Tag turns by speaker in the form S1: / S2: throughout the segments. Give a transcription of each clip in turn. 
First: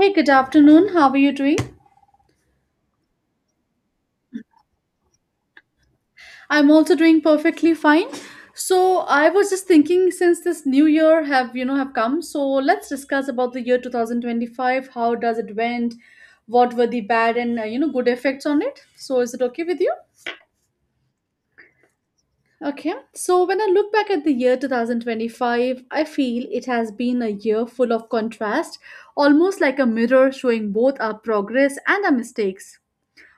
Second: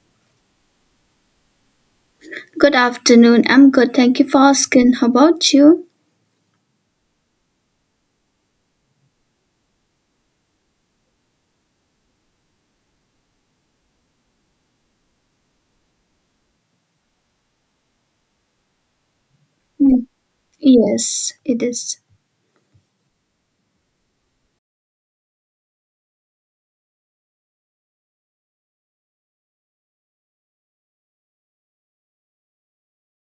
S1: Hey, good afternoon. How are you doing?
S2: Good afternoon. I'm good, thank you for asking. How about you?
S1: I'm also doing perfectly fine. So I was just thinking since this new year have you know have come, so let's discuss about the year 2025. How does it went? What were the bad and good effects on it? So is it okay with you?
S2: Mm. Yes, it is.
S1: Okay. So when I look back at the year 2025, I feel it has been a year full of contrast, almost like a mirror showing both our progress and our mistakes.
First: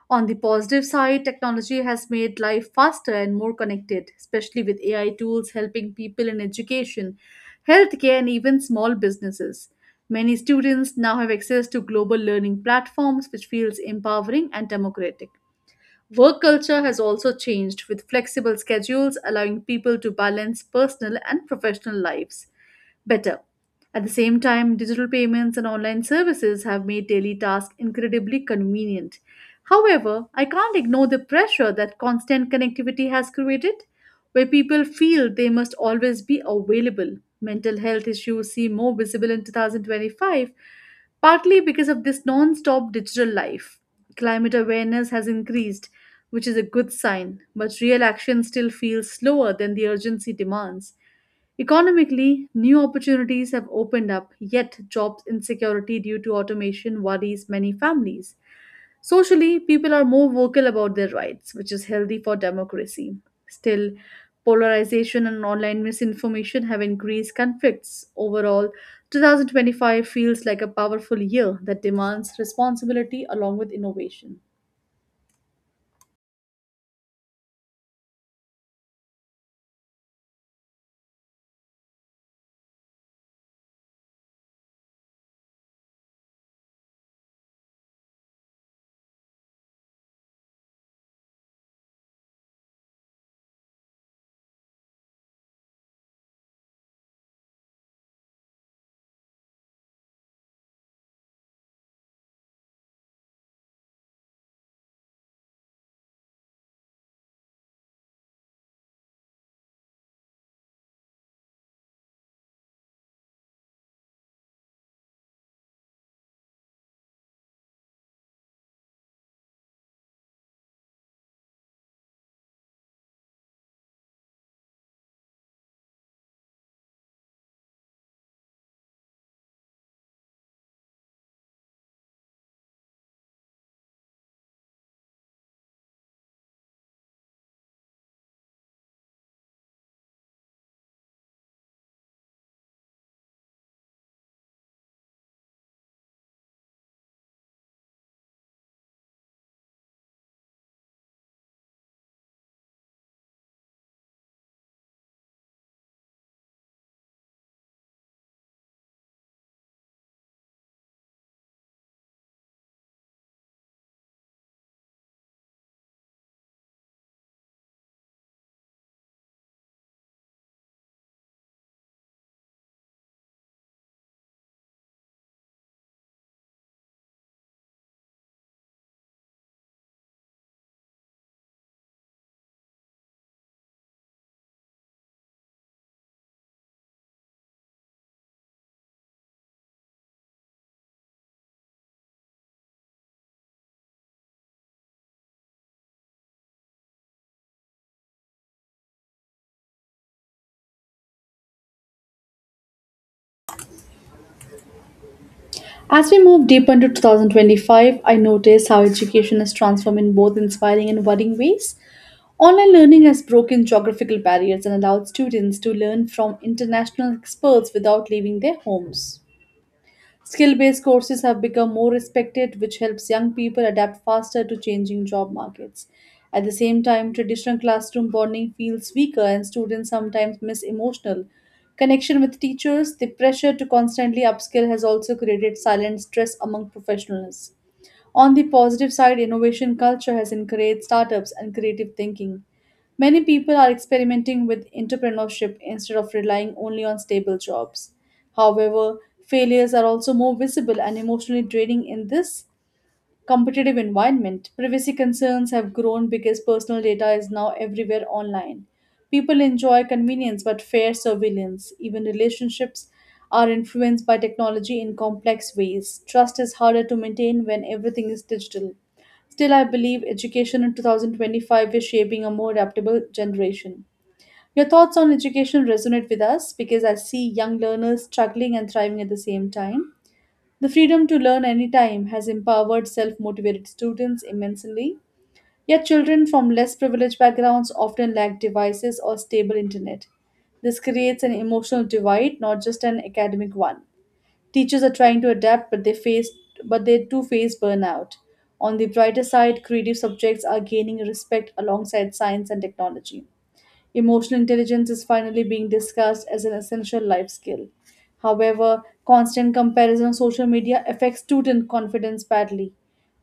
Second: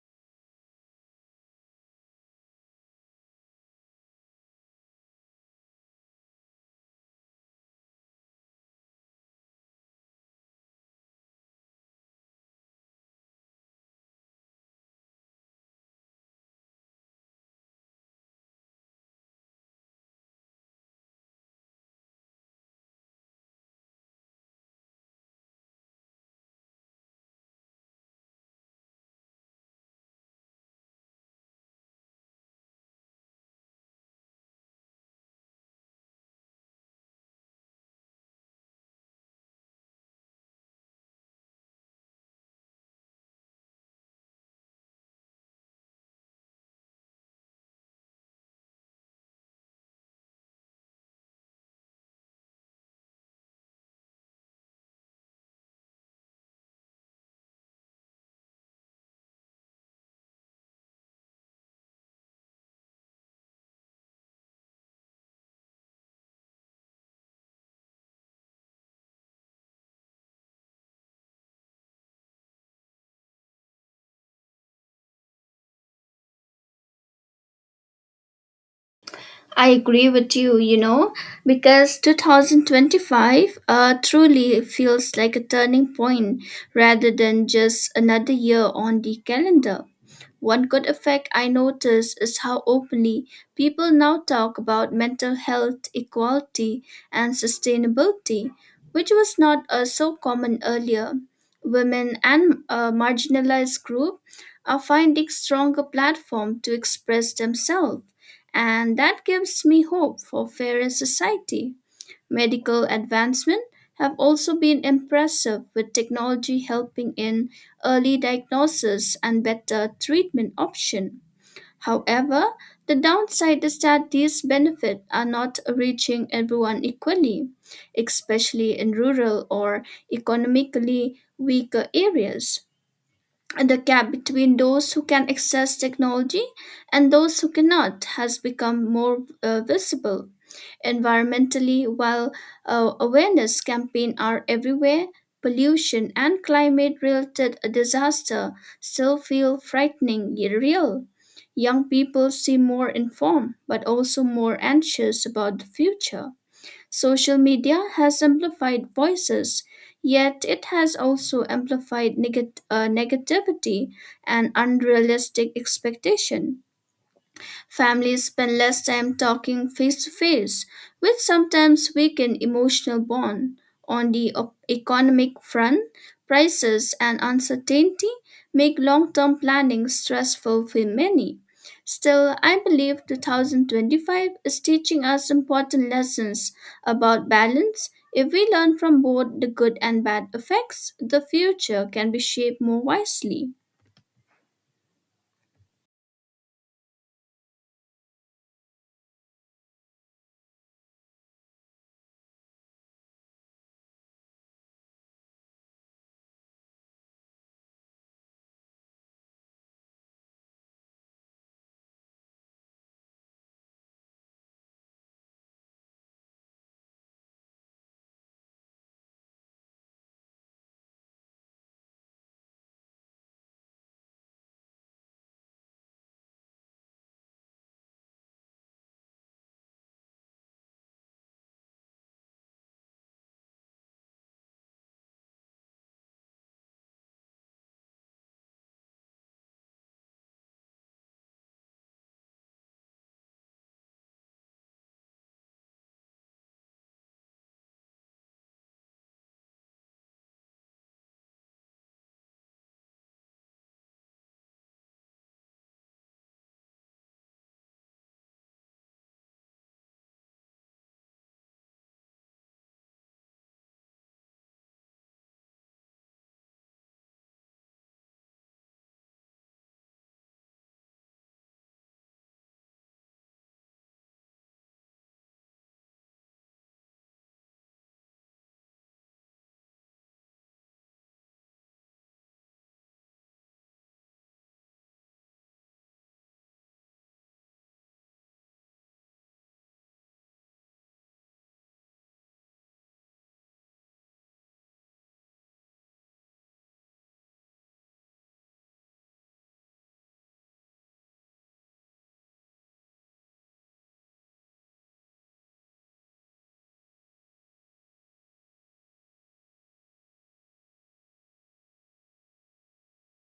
S1: On the positive side, technology has made life faster and more connected, especially with AI tools helping people in education, healthcare, and even small businesses. Many students now have access to global learning platforms, which feels empowering and democratic. Work culture has also changed with flexible schedules allowing people to balance personal and professional lives better. At the same time, digital payments and online services have made daily tasks incredibly convenient. However, I can't ignore the pressure that constant connectivity has created where people feel they must always be available. Mental health issues seem more visible in 2025, partly because of this non stop digital life. Climate awareness has increased, which is a good sign, but real action still feels slower than the urgency demands. Economically, new opportunities have opened up, yet, job insecurity due to automation worries many families. Socially, people are more vocal about their rights, which is healthy for democracy. Still, polarization and online misinformation have increased conflicts. Overall, 2025 feels like a powerful year that demands responsibility along with innovation.
S2: I agree with you, because 2025 truly feels like a turning point rather than just another year on the calendar. One good effect I notice is how openly people now talk about mental health, equality, and sustainability, which was not so common earlier. Women and marginalized groups are finding stronger platform to express themselves, and that gives me hope for fairer society. Medical advancement have also been impressive, with technology helping in early diagnosis and better treatment option. However, the downside is that these benefits are not reaching everyone equally, especially in rural or economically weaker areas. And the gap between those who can access technology and those who cannot has become more visible. Environmentally, while awareness campaigns are everywhere, pollution and climate-related disaster still feel frightening yet real. Young people seem more informed, but also more anxious about the future. Social media has amplified voices, yet it has also amplified negativity and unrealistic expectation. Families spend less time talking face to face, which sometimes weaken emotional bond. On the economic front, prices and uncertainty make long-term planning stressful for many. Still, I believe 2025 is teaching us important lessons about balance. If we learn from both the good and bad effects, the future can be shaped more wisely.
S1: As we move deeper into 2025, I notice how education has transformed in both inspiring and worrying ways. Online learning has broken geographical barriers and allowed students to learn from international experts without leaving their homes. Skill based courses have become more respected, which helps young people adapt faster to changing job markets. At the same time, traditional classroom bonding feels weaker, and students sometimes miss emotional connection with teachers. The pressure to constantly upskill has also created silent stress among professionals. On the positive side, innovation culture has encouraged startups and creative thinking. Many people are experimenting with entrepreneurship instead of relying only on stable jobs. However, failures are also more visible and emotionally draining in this competitive environment. Privacy concerns have grown because personal data is now everywhere online. People enjoy convenience but fear surveillance. Even relationships are influenced by technology in complex ways. Trust is harder to maintain when everything is digital. Still, I believe education in 2025 is shaping a more adaptable generation. Your thoughts on education resonate with us because I see young learners struggling and thriving at the same time. The freedom to learn anytime has empowered self motivated students immensely. Yet, children from less privileged backgrounds often lack devices or stable internet. This creates an emotional divide, not just an academic one. Teachers are trying to adapt, but they face but they too face burnout. On the brighter side, creative subjects are gaining respect alongside science and technology. Emotional intelligence is finally being discussed as an essential life skill. However, constant comparison on social media affects student confidence badly.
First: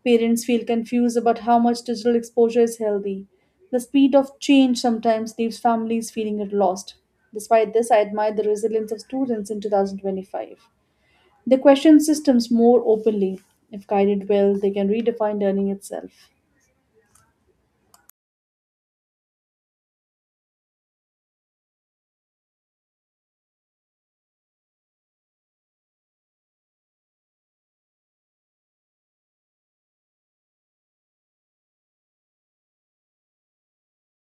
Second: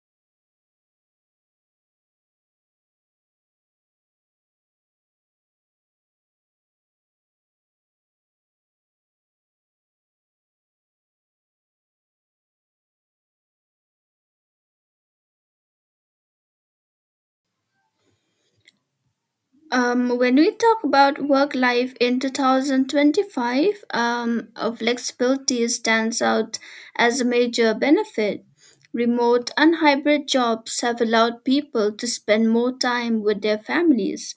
S1: Parents feel confused about how much digital exposure is healthy. The speed of change sometimes leaves families feeling at lost. Despite this, I admire the resilience of students in 2025. They question systems more openly. If guided well, they can redefine learning itself.
S2: When we talk about work life in 2025, flexibility stands out as a major benefit. Remote and hybrid jobs have allowed people to spend more time with their families.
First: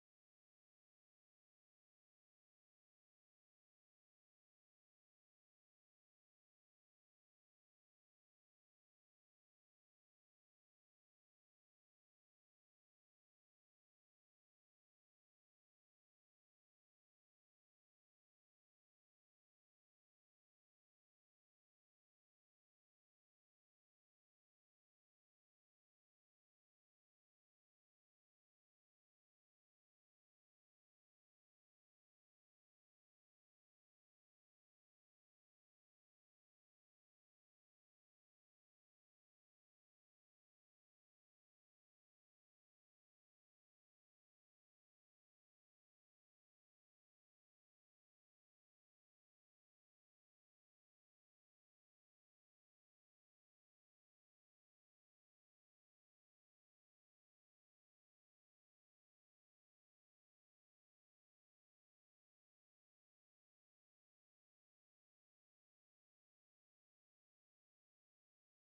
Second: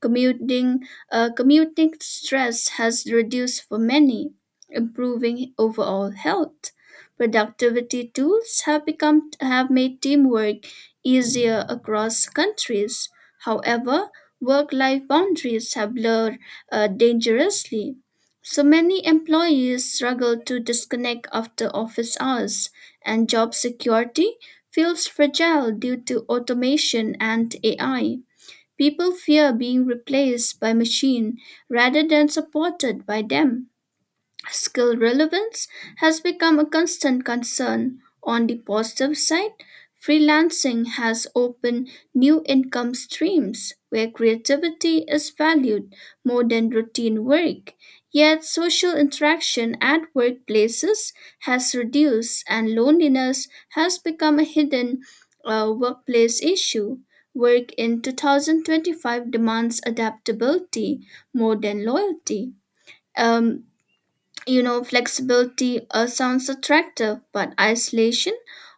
S2: Commuting, Commuting stress has reduced for many, improving overall health. Productivity tools have made teamwork easier across countries. However, work life boundaries have blurred dangerously. So many employees struggle to disconnect after office hours, and job security feels fragile due to automation and AI. People fear being replaced by machine rather than supported by them. Skill relevance has become a constant concern. On the positive side, freelancing has opened new income streams where creativity is valued more than routine work. Yet, social interaction at workplaces has reduced, and loneliness has become a hidden workplace issue. Work in 2025 demands adaptability more than loyalty. Um, Flexibility sounds attractive, but isolation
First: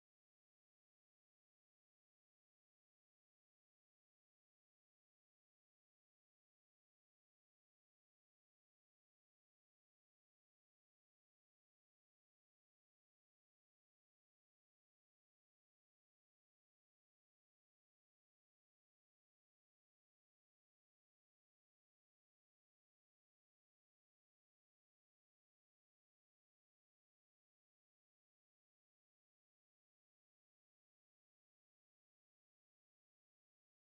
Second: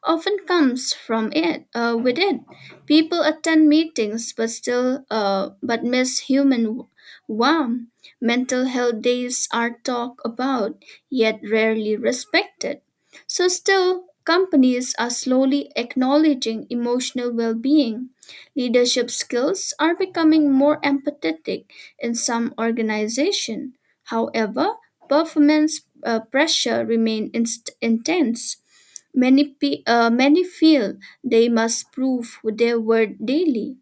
S2: often comes from it. With it, people attend meetings but still but miss human warmth. Mental health days are talked about, yet rarely respected. So, still, companies are slowly acknowledging emotional well being. Leadership skills are becoming more empathetic in some organizations. However, performance pressure remain intense. Many feel they must prove their worth daily.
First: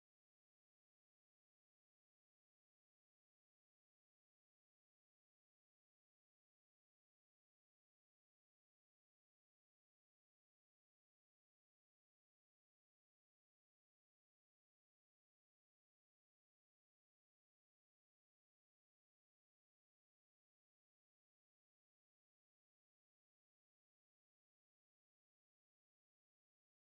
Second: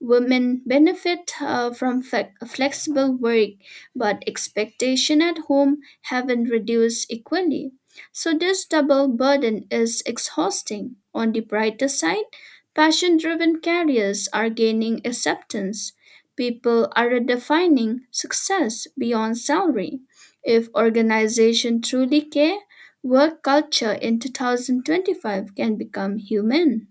S2: Women benefit from flexible work, but expectation at home haven't reduced equally. So this double burden is exhausting. On the brighter side, passion-driven careers are gaining acceptance. People are redefining success beyond salary. If organizations truly care, work culture in 2025 can become human.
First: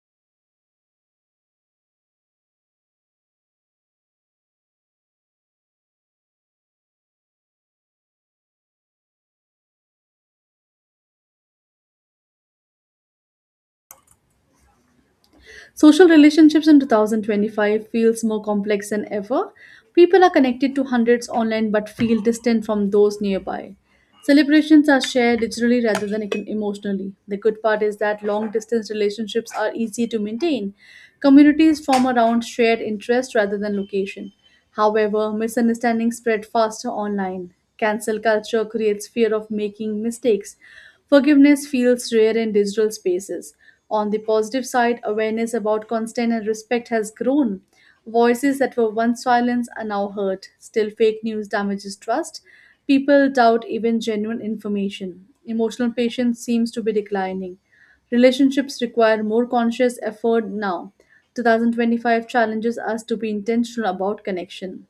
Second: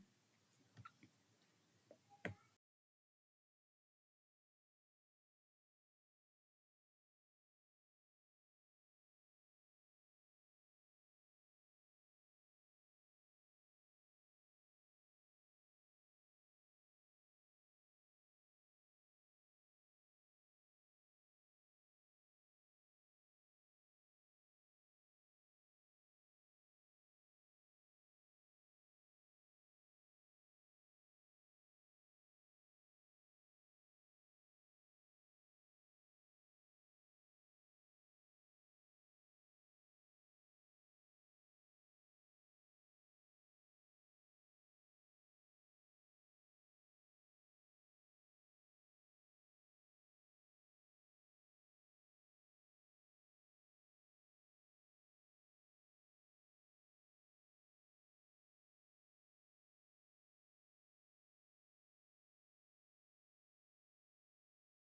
S1: Social relationships in 2025 feels more complex than ever. People are connected to hundreds online but feel distant from those nearby. Celebrations are shared digitally rather than emotionally. The good part is that long distance relationships are easy to maintain. Communities form around shared interest rather than location. However, misunderstandings spread faster online. Cancel culture creates fear of making mistakes. Forgiveness feels rare in digital spaces. On the positive side, awareness about consent and respect has grown. Voices that were once silenced are now heard. Still, fake news damages trust. People doubt even genuine information. Emotional patience seems to be declining. Relationships require more conscious effort now. 2025 challenges us to be intentional about connection.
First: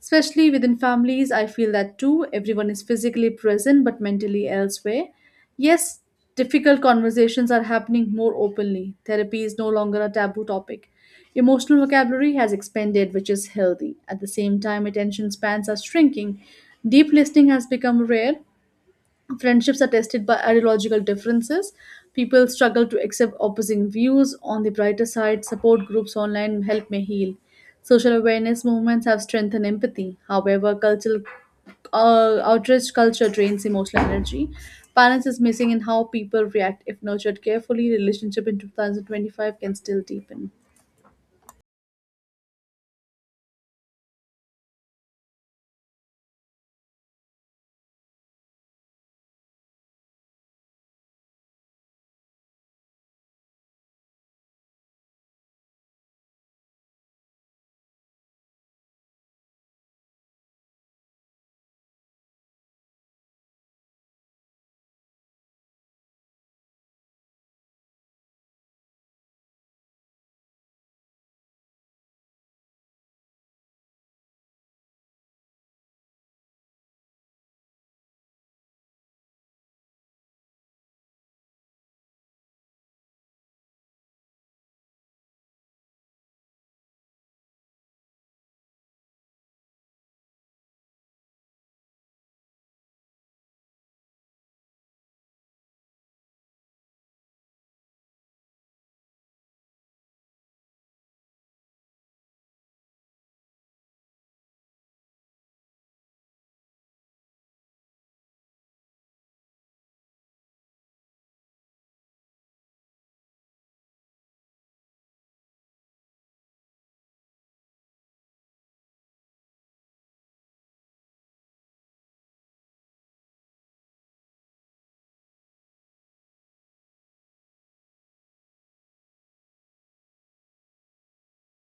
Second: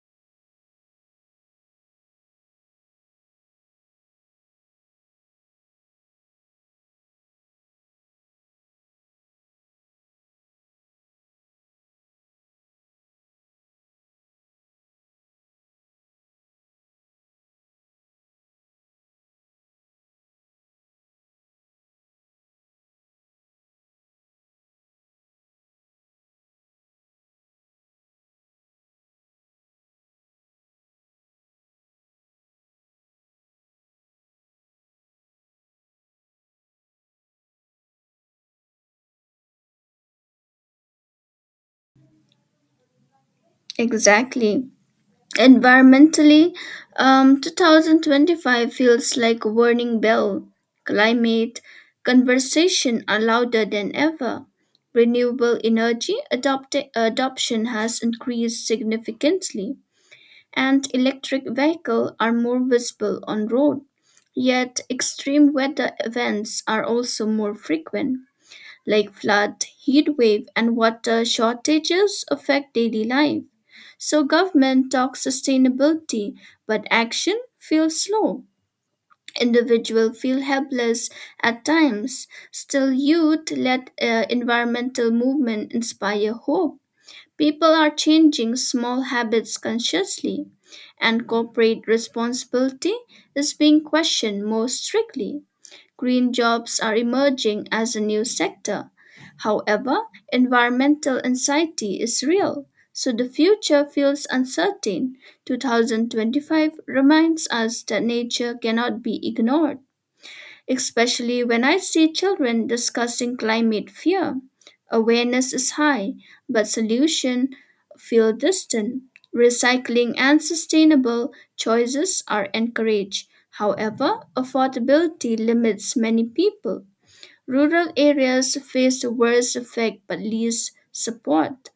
S1: Especially within families, I feel that too. Everyone is physically present but mentally elsewhere. Yes, difficult conversations are happening more openly. Therapy is no longer a taboo topic. Emotional vocabulary has expanded, which is healthy. At the same time, attention spans are shrinking. Deep listening has become rare. Friendships are tested by ideological differences. People struggle to accept opposing views. On the brighter side, support groups online help may heal. Social awareness movements have strengthened empathy. However, cultural outrage culture drains emotional energy. Balance is missing in how people react. If nurtured carefully, relationship in 2025 can still deepen.
S2: Exactly. Environmentally, 2025 feels like a warning bell. Climate conversation are louder than ever. Renewable energy adoption has increased significantly, and electric vehicles are more visible on road. Yet, extreme weather events are also more frequent, like flood, heat wave, and water shortages affect daily life. So government talks sustainability, but action feels slow. Individuals feel helpless at times. Still, youth led environmental movement inspire hope. People are changing small habits consciously, and corporate responsibility is being questioned more strictly. Green jobs are emerging as a new sector. However, environmental anxiety is real, so the future feels uncertain. 2025 reminds us that nature cannot be ignored, especially when I see children discussing climate fear. Awareness is high, but solution feel distant. Recycling and sustainable choices are encouraged. However, affordability limits many people. Rural areas face the worst effect but least support.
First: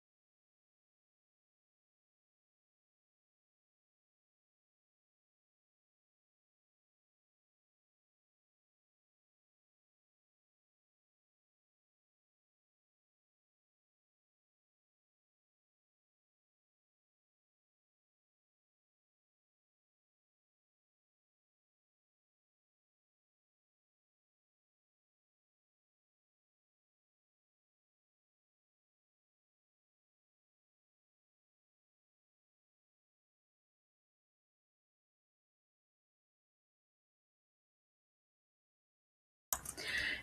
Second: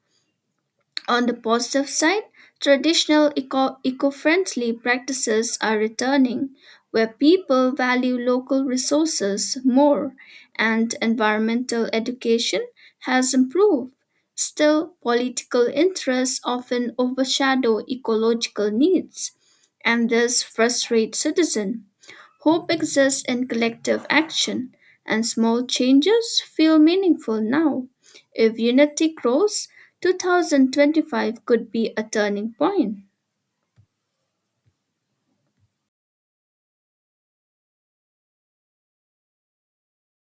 S2: On the positive side, traditional eco-friendly practices are returning, where people value local resources more, and environmental education has improved. Still, political interests often overshadow ecological needs, and this frustrates citizens. Hope exists in collective action, and small changes feel meaningful now. If unity grows, 2025 could be a turning point.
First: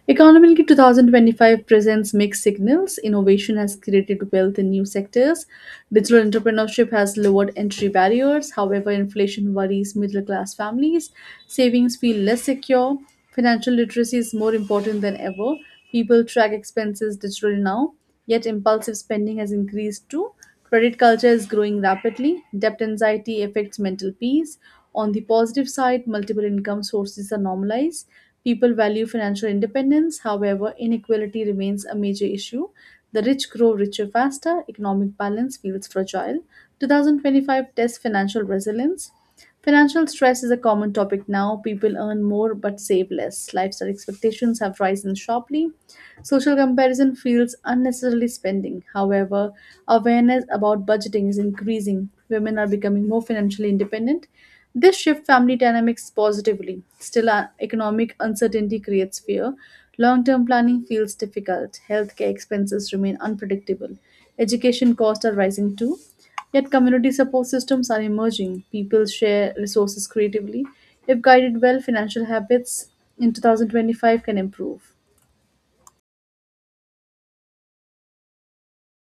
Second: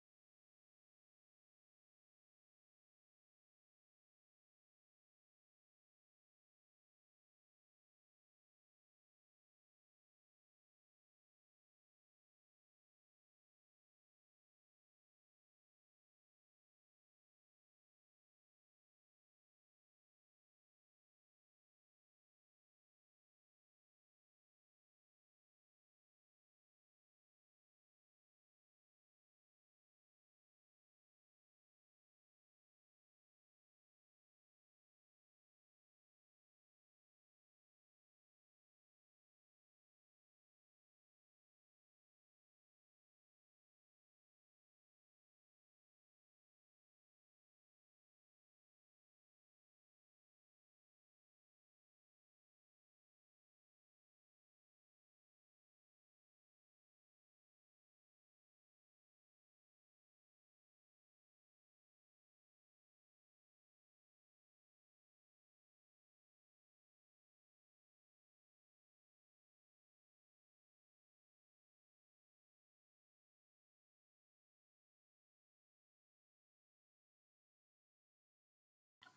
S1: Economically, 2025 presents mixed signals. Innovation has created wealth in new sectors. Digital entrepreneurship has lowered entry barriers. However, inflation worries middle class families. Savings feel less secure. Financial literacy is more important than ever. People track expenses digitally now, yet impulsive spending has increased too. Credit culture is growing rapidly. Debt anxiety affects mental peace. On the positive side, multiple income sources are normalized. People value financial independence. However, inequality remains a major issue. The rich grow richer faster. Economic balance feels fragile. 2025 tests financial resilience. Financial stress is a common topic now. People earn more but save less. Lifestyle expectations have risen sharply. Social comparison fuels unnecessary spending. However, awareness about budgeting is increasing. Women are becoming more financially independent. This shift family dynamics positively. Still, economic uncertainty creates fear. Long term planning feels difficult. Healthcare expenses remain unpredictable. Education costs are rising too. Yet, community support systems are emerging. People share resources creatively. If guided well, financial habits in 2025 can improve.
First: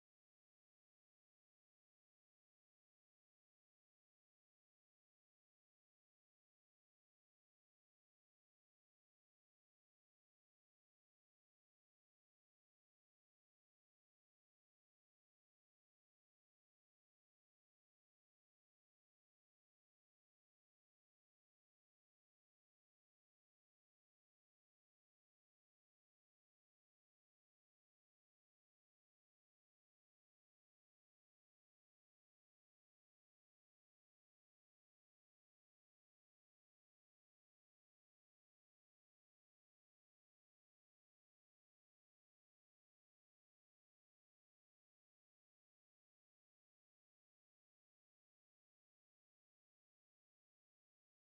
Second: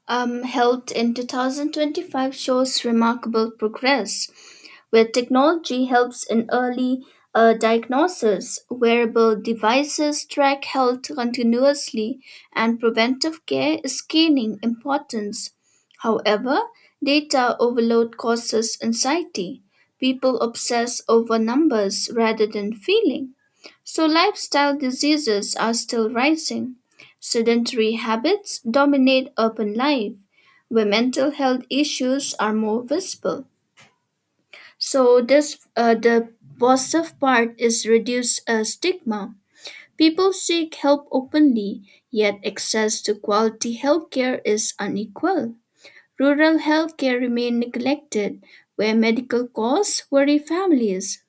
S2: Health in 2025 shows remarkable progress, where technology helps in early diagnosis, wearable devices track health continuously, and preventive care is gaining importance. However, data overload causes anxiety. People obsess over numbers rather than feeling. So, lifestyle diseases are still rising. Sedentary habits dominate urban life, where mental health issues are more visible. So, this the positive part is reduce stigma. People seek help openly, yet access to quality healthcare is unequal. Rural healthcare remain neglected, where medical costs worry families,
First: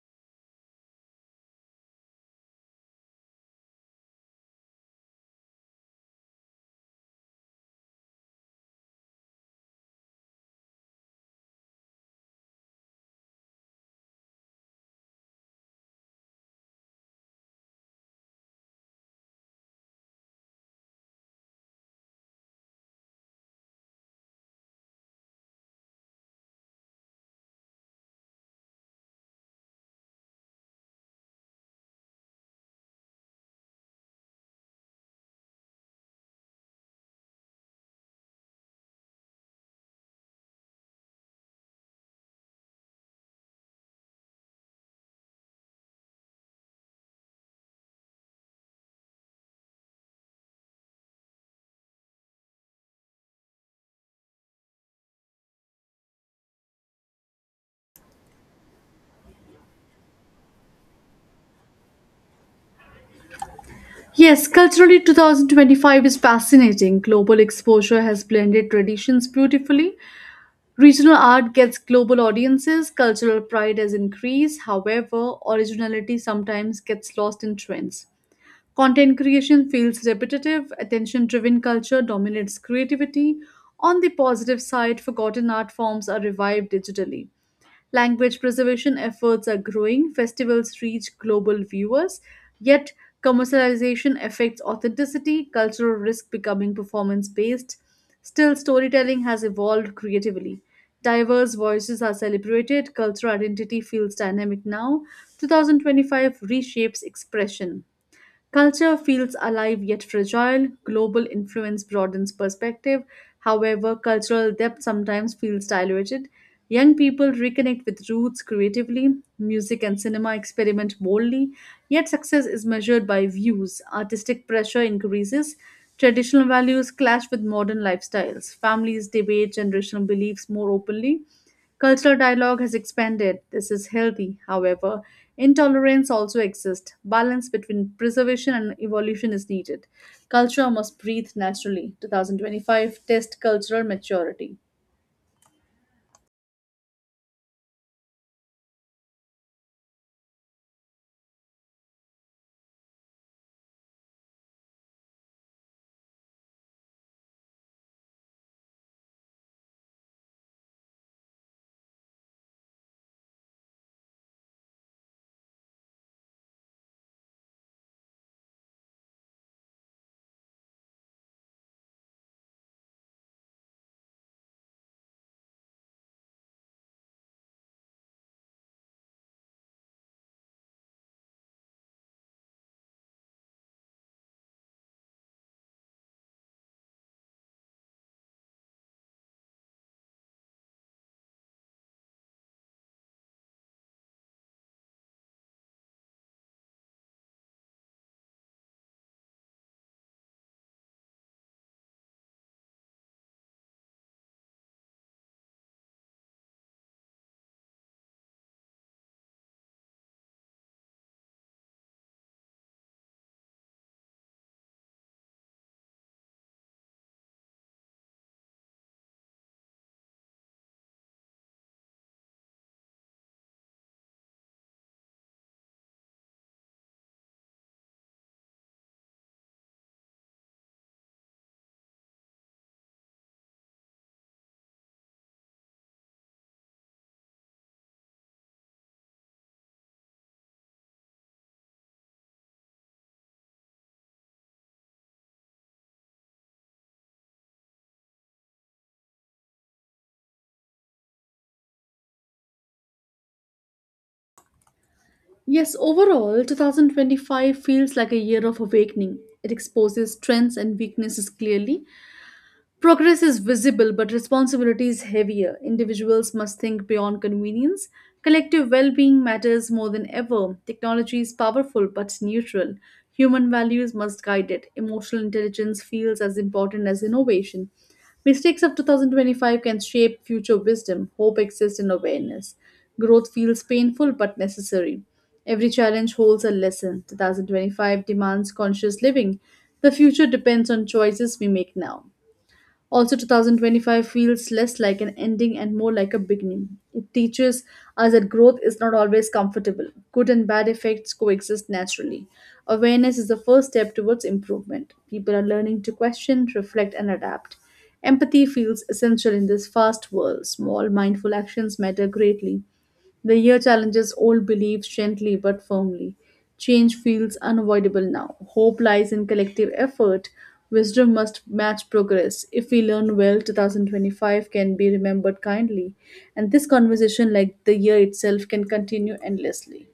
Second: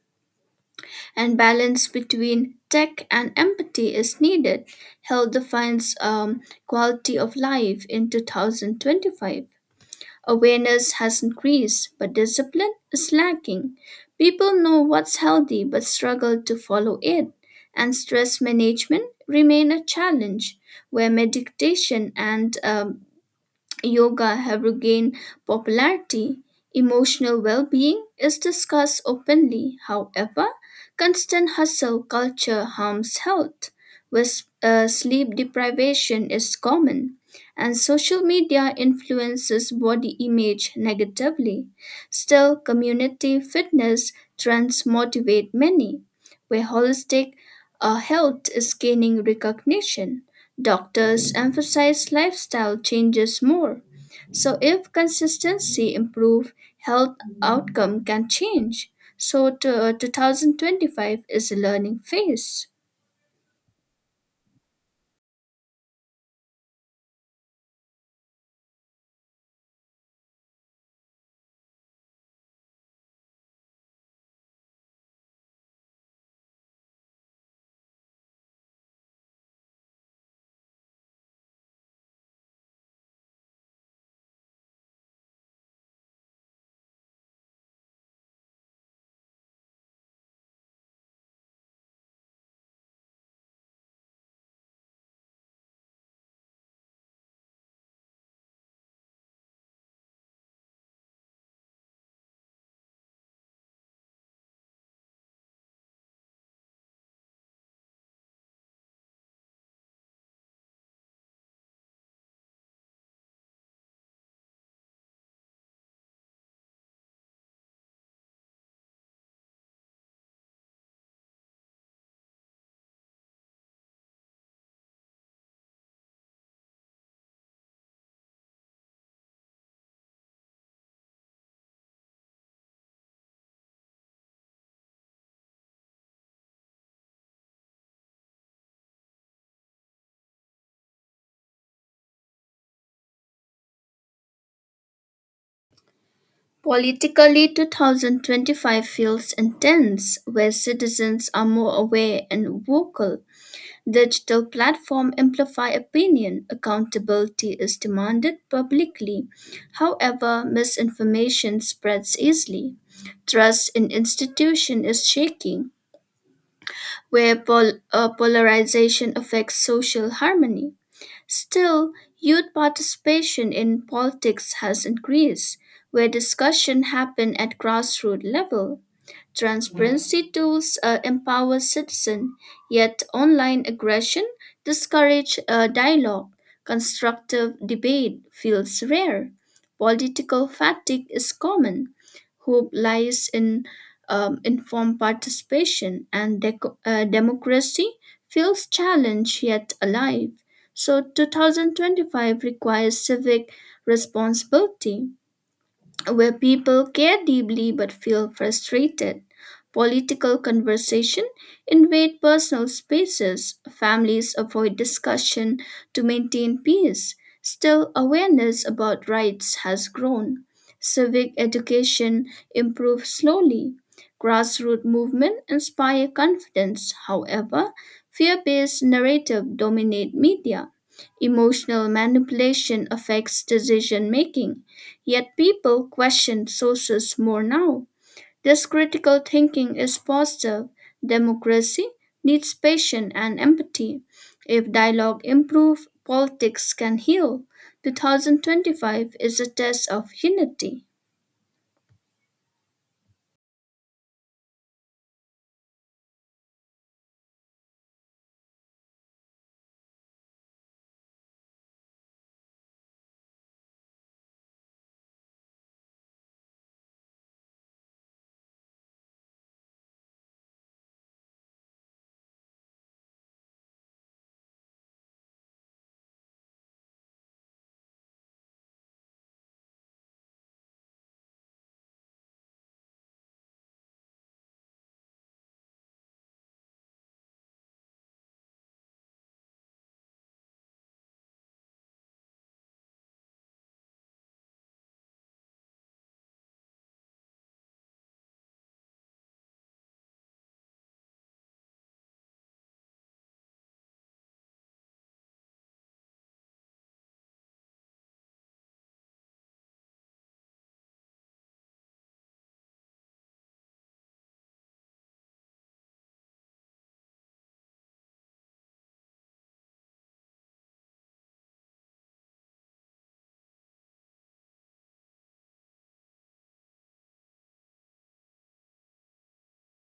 S2: and balance between tech and empathy is needed. Health defines quality of life in 2025. Awareness has increased, but discipline is lacking. People know what's healthy but struggle to follow it, and stress management remain a challenge, where meditation and yoga have regained popularity. Emotional well being is discussed openly. However, constant hustle culture harms health, where sleep deprivation is common, and social media influences body image negatively. Still, community fitness trends motivate many, where holistic health is gaining recognition. Doctors emphasize lifestyle changes more. So if consistency improve, health outcome can change. So to, 2025 is a learning phase.
S1: Yes, culturally, 2025 is fascinating. Global exposure has blended traditions beautifully. Regional art gets global audiences. Cultural pride has increased. However, originality sometimes gets lost in trends. Content creation feels repetitive. Attention driven culture dominates creativity. On the positive side, forgotten art forms are revived digitally. Language preservation efforts are growing. Festivals reach global viewers, yet commercialization affects authenticity. Cultural risk becoming performance based. Still, storytelling has evolved creatively. Diverse voices are celebrated. Cultural identity feels dynamic now. 2025 reshapes expression. Culture feels alive yet fragile. Global influence broadens perspective. However, cultural depth sometimes feels diluted. Young people reconnect with roots creatively. Music and cinema experiment boldly. Yet, success is measured by views. Artistic pressure increases. Traditional values clash with modern lifestyles. Families debate generational beliefs more openly. Cultural dialogue has expanded. This is healthy. However, intolerance also exists. Balance between preservation and evolution is needed. Culture must breathe naturally. 2025 test cultural maturity.
S2: Politically, 2025 feels intense, where citizens are more aware and vocal. Digital platforms amplify opinion. Accountability is demanded publicly. However, misinformation spreads easily. Trust in institution is shaking, where polarization affects social harmony. Still, youth participation in politics has increased, where discussion happen at grassroots level. Transparency tools empower citizens, yet online aggression discourages dialogue. Constructive debate feels rare. Political fatigue is common. Hope lies in informed participation, and democracy feels challenged yet alive. So, 2025 requires civic responsibility, where people care deeply but feel frustrated. Political conversation invade personal spaces. Families avoid discussion to maintain peace. Still, awareness about rights has grown. Civic education improves slowly. Grassroots movement inspire confidence. However, fear-based narrative dominate media. Emotional manipulation affects decision making. Yet people question sources more now. This critical thinking is positive. Democracy needs patience and empathy. If dialogue improves, politics can heal. 2025 is a test of unity.
S1: Yes, overall, 2025 feels like a year of awakening. It exposes strengths and weaknesses clearly. Progress is visible, but responsibility is heavier. Individuals must think beyond convenience. Collective well being matters more than ever. Technology is powerful but neutral. Human values must guide it. Emotional intelligence feels as important as innovation. Mistakes of 2025 can shape future wisdom. Hope exists in awareness. Growth feels painful but necessary. Every challenge holds a lesson. 2025 demands conscious living. The future depends on choices we make now. Also, 2025 feels less like an ending and more like a beginning. It teaches us that growth is not always comfortable. Good and bad effects coexist naturally. Awareness is the first step towards improvement. People are learning to question, reflect, and adapt. Empathy feels essential in this fast world. Small, mindful actions matter greatly. The year challenges old beliefs gently but firmly. Change feels unavoidable now. Hope lies in collective effort. Wisdom must match progress. If we learn well, 2025 can be remembered kindly. And this conversation, like the year itself, can continue endlessly.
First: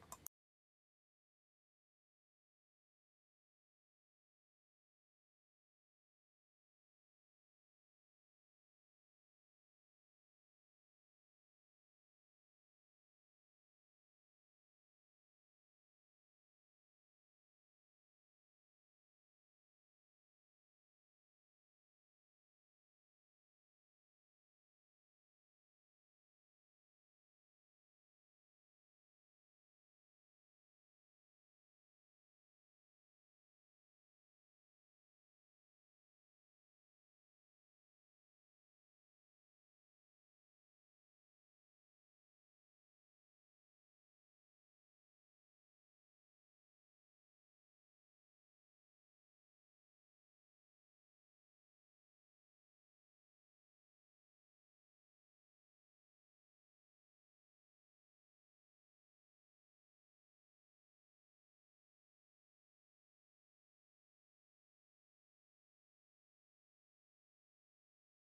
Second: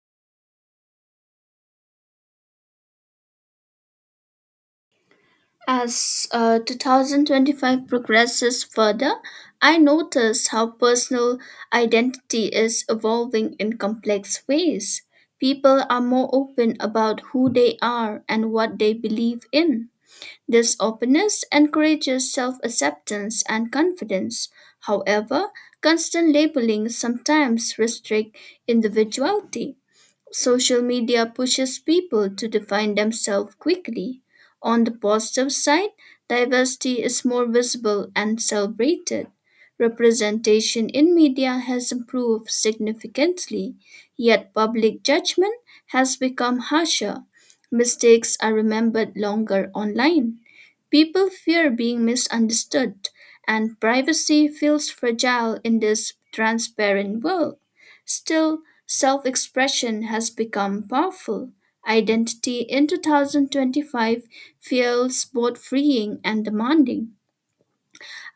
S2: As 2025 progresses further, I notice how personal identity is evolving in complex ways. People are more open about who they are and what they believe in. This openness encourages self acceptance and confidence. However, constant labeling sometimes restricts individuality. Social media pushes people to define themselves quickly. On the positive side, diversity is more visible and celebrated. Representation in media has improved significantly, yet public judgment has become harsher. Mistakes are remembered longer online. People fear being misunderstood, and privacy feels fragile in this transparent world. Still, self expression has become powerful. Identity in 2025 feels both freeing and demanding.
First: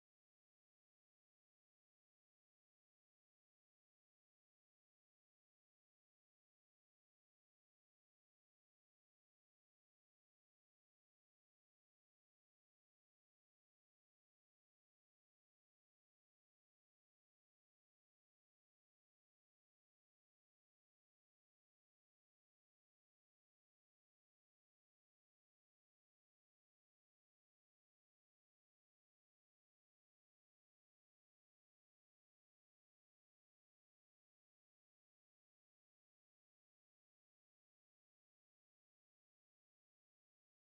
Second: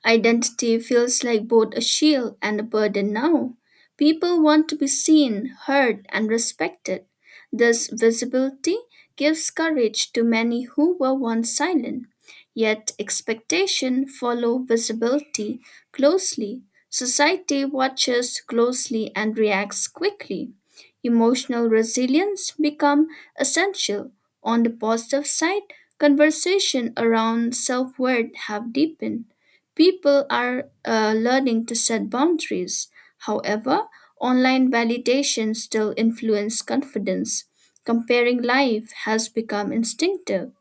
S2: Identity feels like both a shield and a burden now. People want to be seen, heard, and respected. This visibility gives courage to many who were once silent. Yet expectation follow visibility closely. Society watches closely and reacts quickly. Emotional resilience become essential. On the positive side, conversation around self-worth have deepened. People are learning to set boundaries. However, online validation still influences confidence. Comparing life has become instinctive.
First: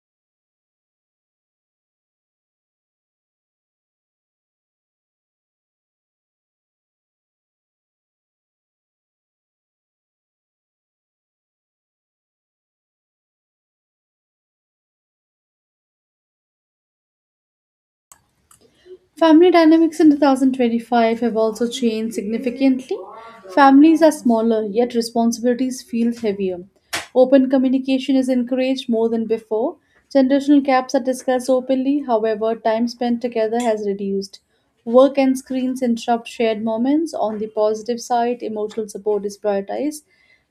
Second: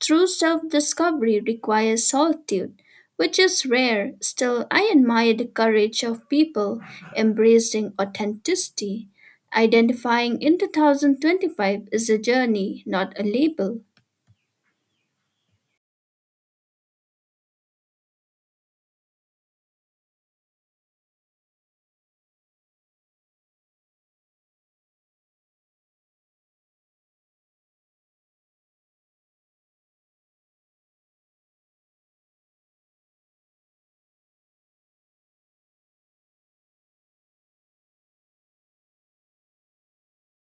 S2: True self discovery requires solitude, which is rare. Still, I admire the courage of people embracing authenticity. Identifying in 2025 is a journey, not a label.
S1: Family dynamics in 2025 have also changed significantly. Families are smaller, yet responsibilities feel heavier. Open communication is encouraged more than before. Generational gaps are discussed openly. However, time spent together has reduced. Work and screens interrupt shared moments. On the positive side, emotional support is prioritized.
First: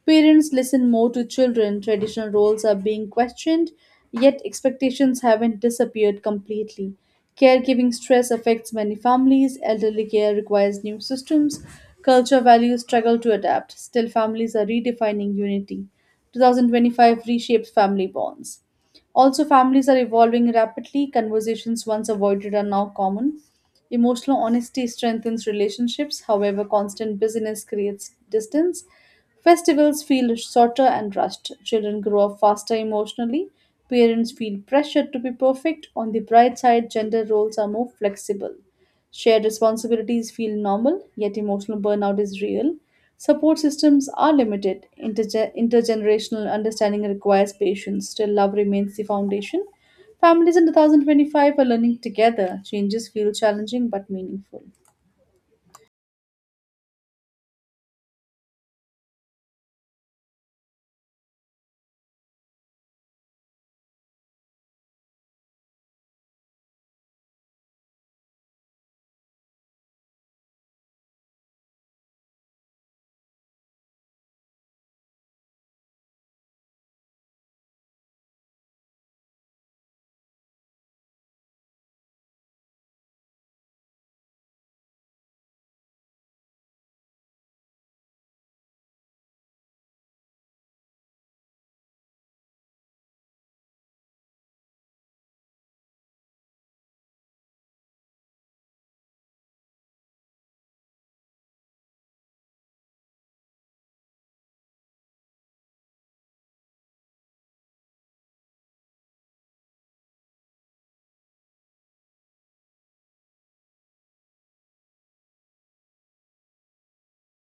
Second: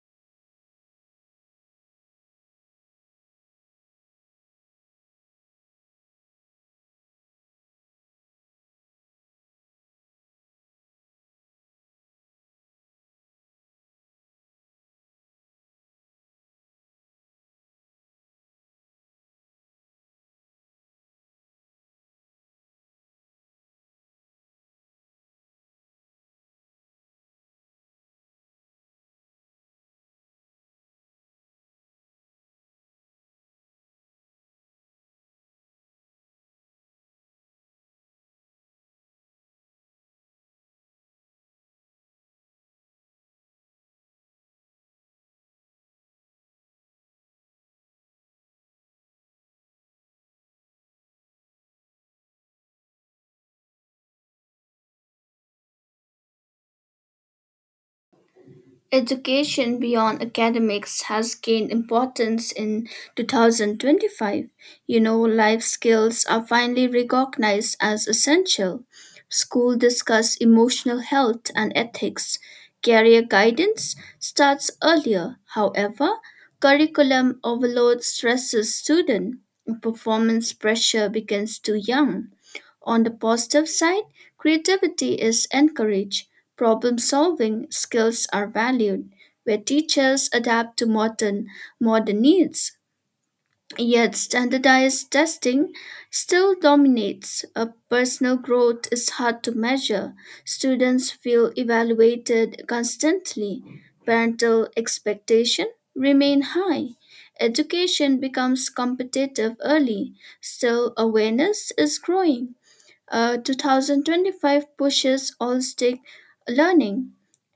S1: Parents listen more to children. Traditional roles are being questioned, yet expectations haven't disappeared completely. Caregiving stress affects many families. Elderly care requires new systems. Culture values struggle to adapt. Still, families are redefining unity. 2025 reshapes family bonds. Also, families are evolving rapidly. Conversations once avoided are now common. Emotional honesty strengthens relationships. However, constant busyness creates distance. Festivals feel shorter and rushed. Children grow up faster emotionally. Parents feel pressured to be perfect. On the bright side, gender roles are more flexible. Shared responsibilities feel normal, yet emotional burnout is real. Support systems are limited. Intergenerational understanding requires patience. Still, love remains the foundation. Families in 2025 are learning together. Changes feel challenging but meaningful.
S2: Education beyond academics has gained importance in 2025. You know life skills are finally recognized as essential. School discuss emotional health and ethics. Career guidance starts earlier. However, curriculum overload stresses students. Performance pressure begins too young. On the positive side, creativity is encouraged, problem solving skills are valued, where teachers adapt to modern needs. Yet standardized testing still dominates. Personal growth is hard to measure. Students feel evaluated constantly. Parental expectation remain high. Education becomes competitive early. Still awareness is growing. 2025 pushes holistic learning.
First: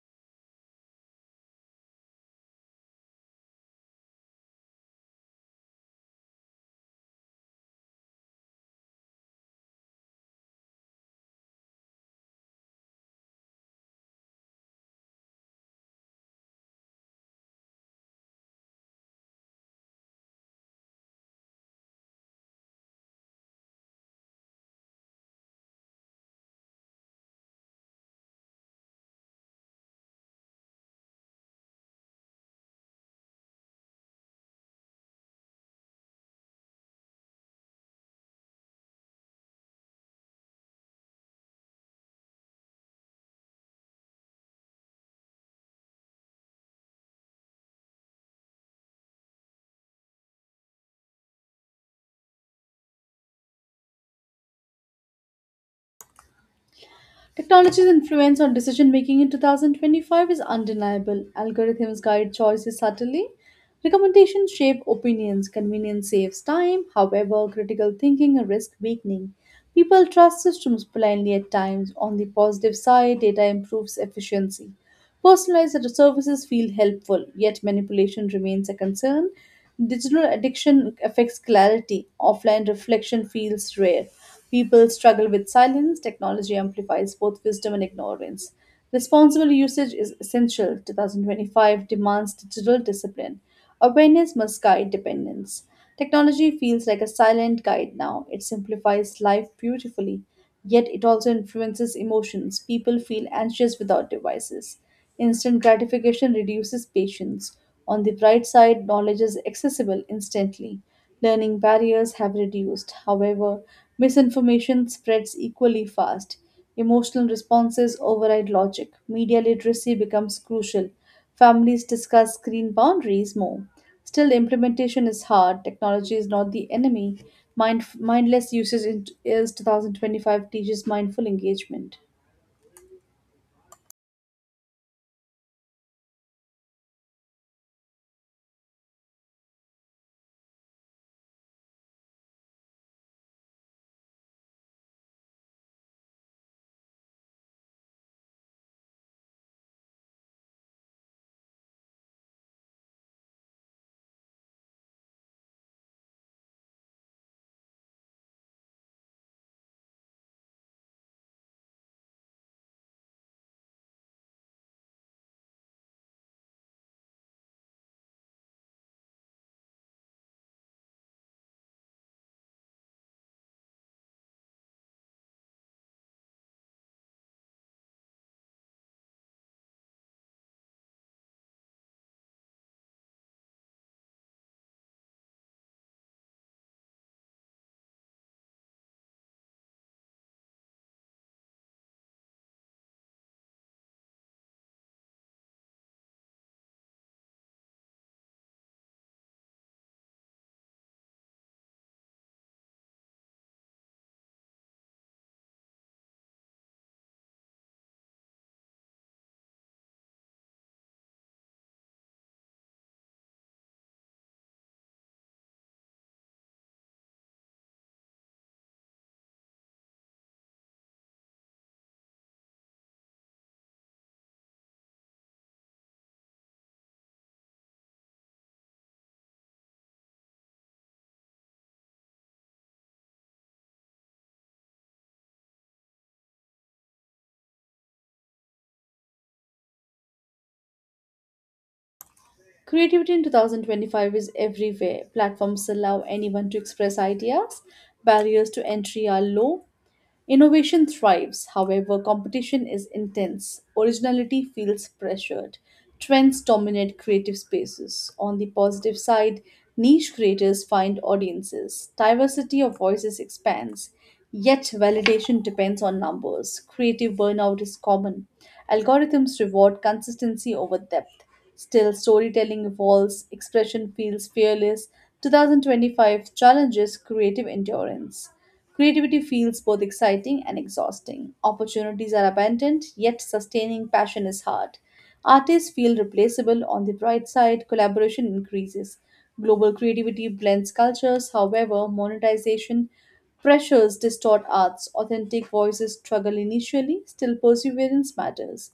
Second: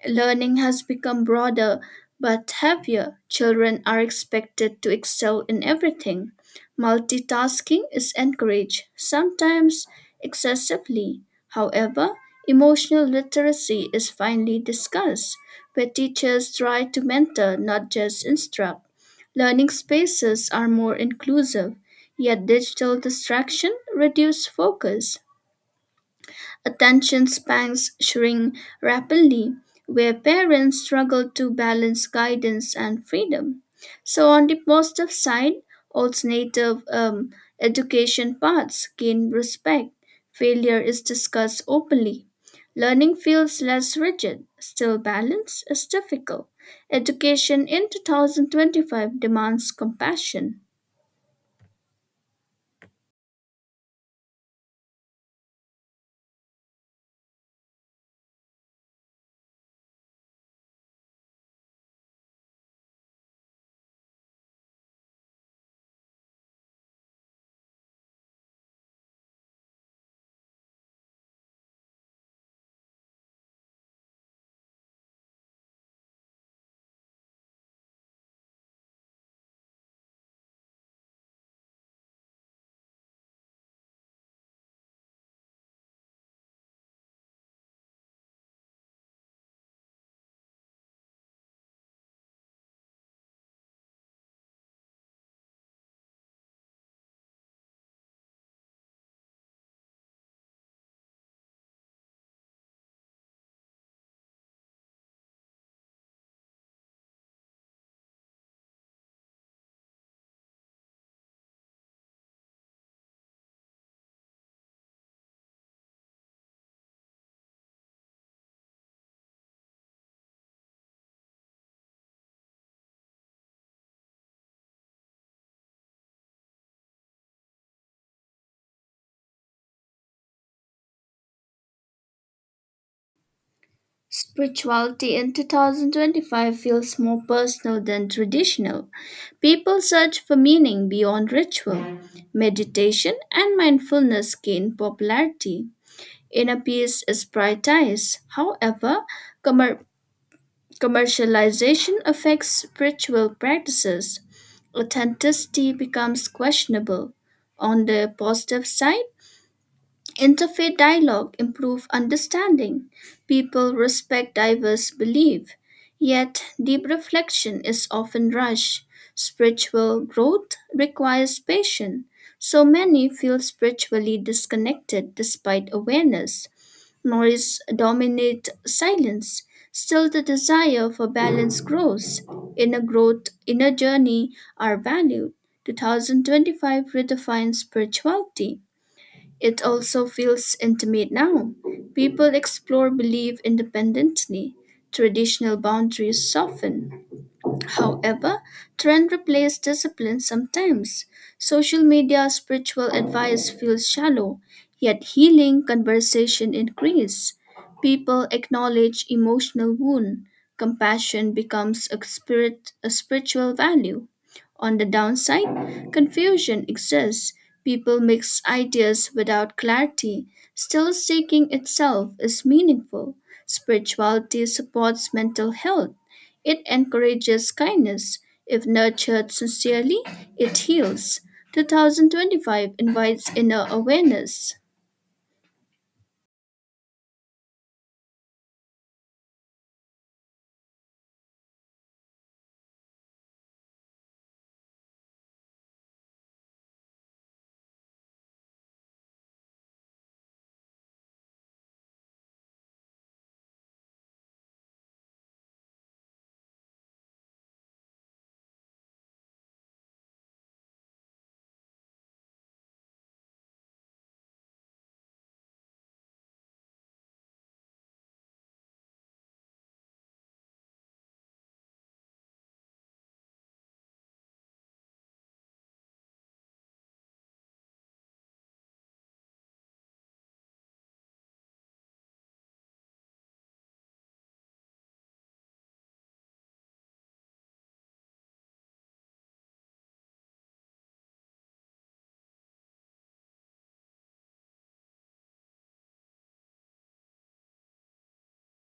S2: Learning has become broader but heavier. Children are expected to excel in everything. Multitasking is encouraged, sometimes excessively. However, emotional literacy is finely discussed, where teachers try to mentor, not just instruct. Learning spaces are more inclusive, yet digital distraction reduce focus. Attention spans shrink rapidly, where parents struggle to balance guidance and freedom. So, on the positive side, alternative education paths gain respect. Failure is discussed openly. Learning feels less rigid, still, balance is difficult. Education in 2025 demands compassion.
S1: Technology's influence on decision making in 2025 is undeniable. Algorithms guide choices subtly. Recommendations shape opinions. Convenience saves time. However, critical thinking risks weakening. People trust systems blindly at times. On the positive side, data improves efficiency. Personalized services feel helpful, yet manipulation remains a concern. Digital addiction affects clarity. Offline reflection feels rare. People struggle with silence. Technology amplifies both wisdom and ignorance. Responsible usage is essential. 2025 demands digital discipline. Awareness must guide dependence. Technology feels like a silent guide now. It simplifies life beautifully, yet it also influences emotions. People feel anxious without devices. Instant gratification reduces patience. On the bright side, knowledge is accessible instantly. Learning barriers have reduced. However, misinformation spreads equally fast. Emotional responses override logic. Media literacy becomes crucial. Families discuss screen boundaries more. Still, implementation is hard. Technology is not the enemy. Mindless usage in, is 2025 teaches mindful engagement.
S2: Spirituality in 2025 feels more personal than traditional. People search for meaning beyond ritual. Meditation and mindfulness gain popularity. Inner peace is prioritized. However, commer- commercialization affects spiritual practices. Authenticity becomes questionable. On the positive side, interfaith dialogue improves understanding. People respect diverse beliefs, yet deep reflection is often rushed. Spiritual growth requires patience, so many feel spiritually disconnected despite awareness. Noise dominates silence. Still, the desire for balance grows. Inner growth, inner journey are valued. 2025 redefines spirituality. It also feels intimate now. People explore belief independently. Traditional boundaries soften. However, trend replaces discipline sometimes. Social media spiritual advice feels shallow, yet healing conversation increase. People acknowledge emotional wound. Compassion becomes a spiritual value. On the downside, confusion exists. People mix ideas without clarity. Still seeking itself is meaningful. Spirituality supports mental health. It encourages kindness. If nurtured sincerely, it heals. 2025 invites inner awareness.
S1: Creativity in 2025 is everywhere. Platforms allow anyone to express ideas. Barriers to entry are low. Innovation thrives. However, competition is intense. Originality feels pressured. Trends dominate creative spaces. On the positive side, niche creators find audiences. Diversity of voices expands, yet validation depends on numbers. Creative burnout is common. Algorithms reward consistency over depth. Still, storytelling evolves. Expression feels fearless. 2025 challenges creative endurance. Creativity feels both exciting and exhausting. Opportunities are abundant, yet sustaining passion is hard. Artists feel replaceable. On the bright side, collaboration increases. Global creativity blends cultures. However, monetization pressures distort arts. Authentic voices struggle initially. Still, perseverance matters.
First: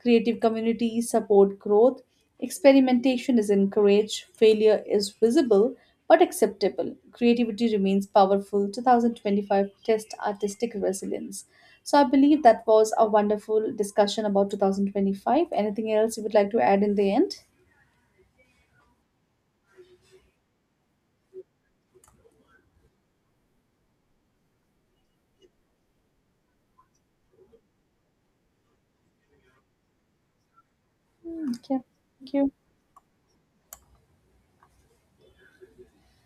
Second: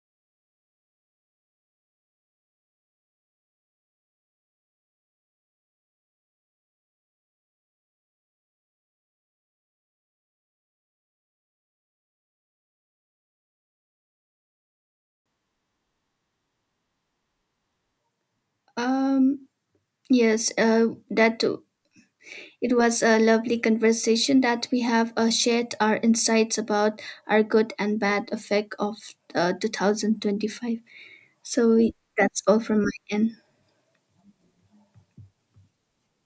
S1: Creative communities support growth. Experimentation is encouraged. Failure is visible but acceptable. Creativity remains powerful. 2025 test artistic resilience. So, I believe that was a wonderful discussion about 2025. Anything else you would like to add in the end?
S2: Um, yes, that too. It was a lovely conversation that we have shared our insights about our good and bad effect of 2025.
S1: Mm. Okay,
S2: So
S1: thank
S2: that's
S1: you.
S2: all from my end.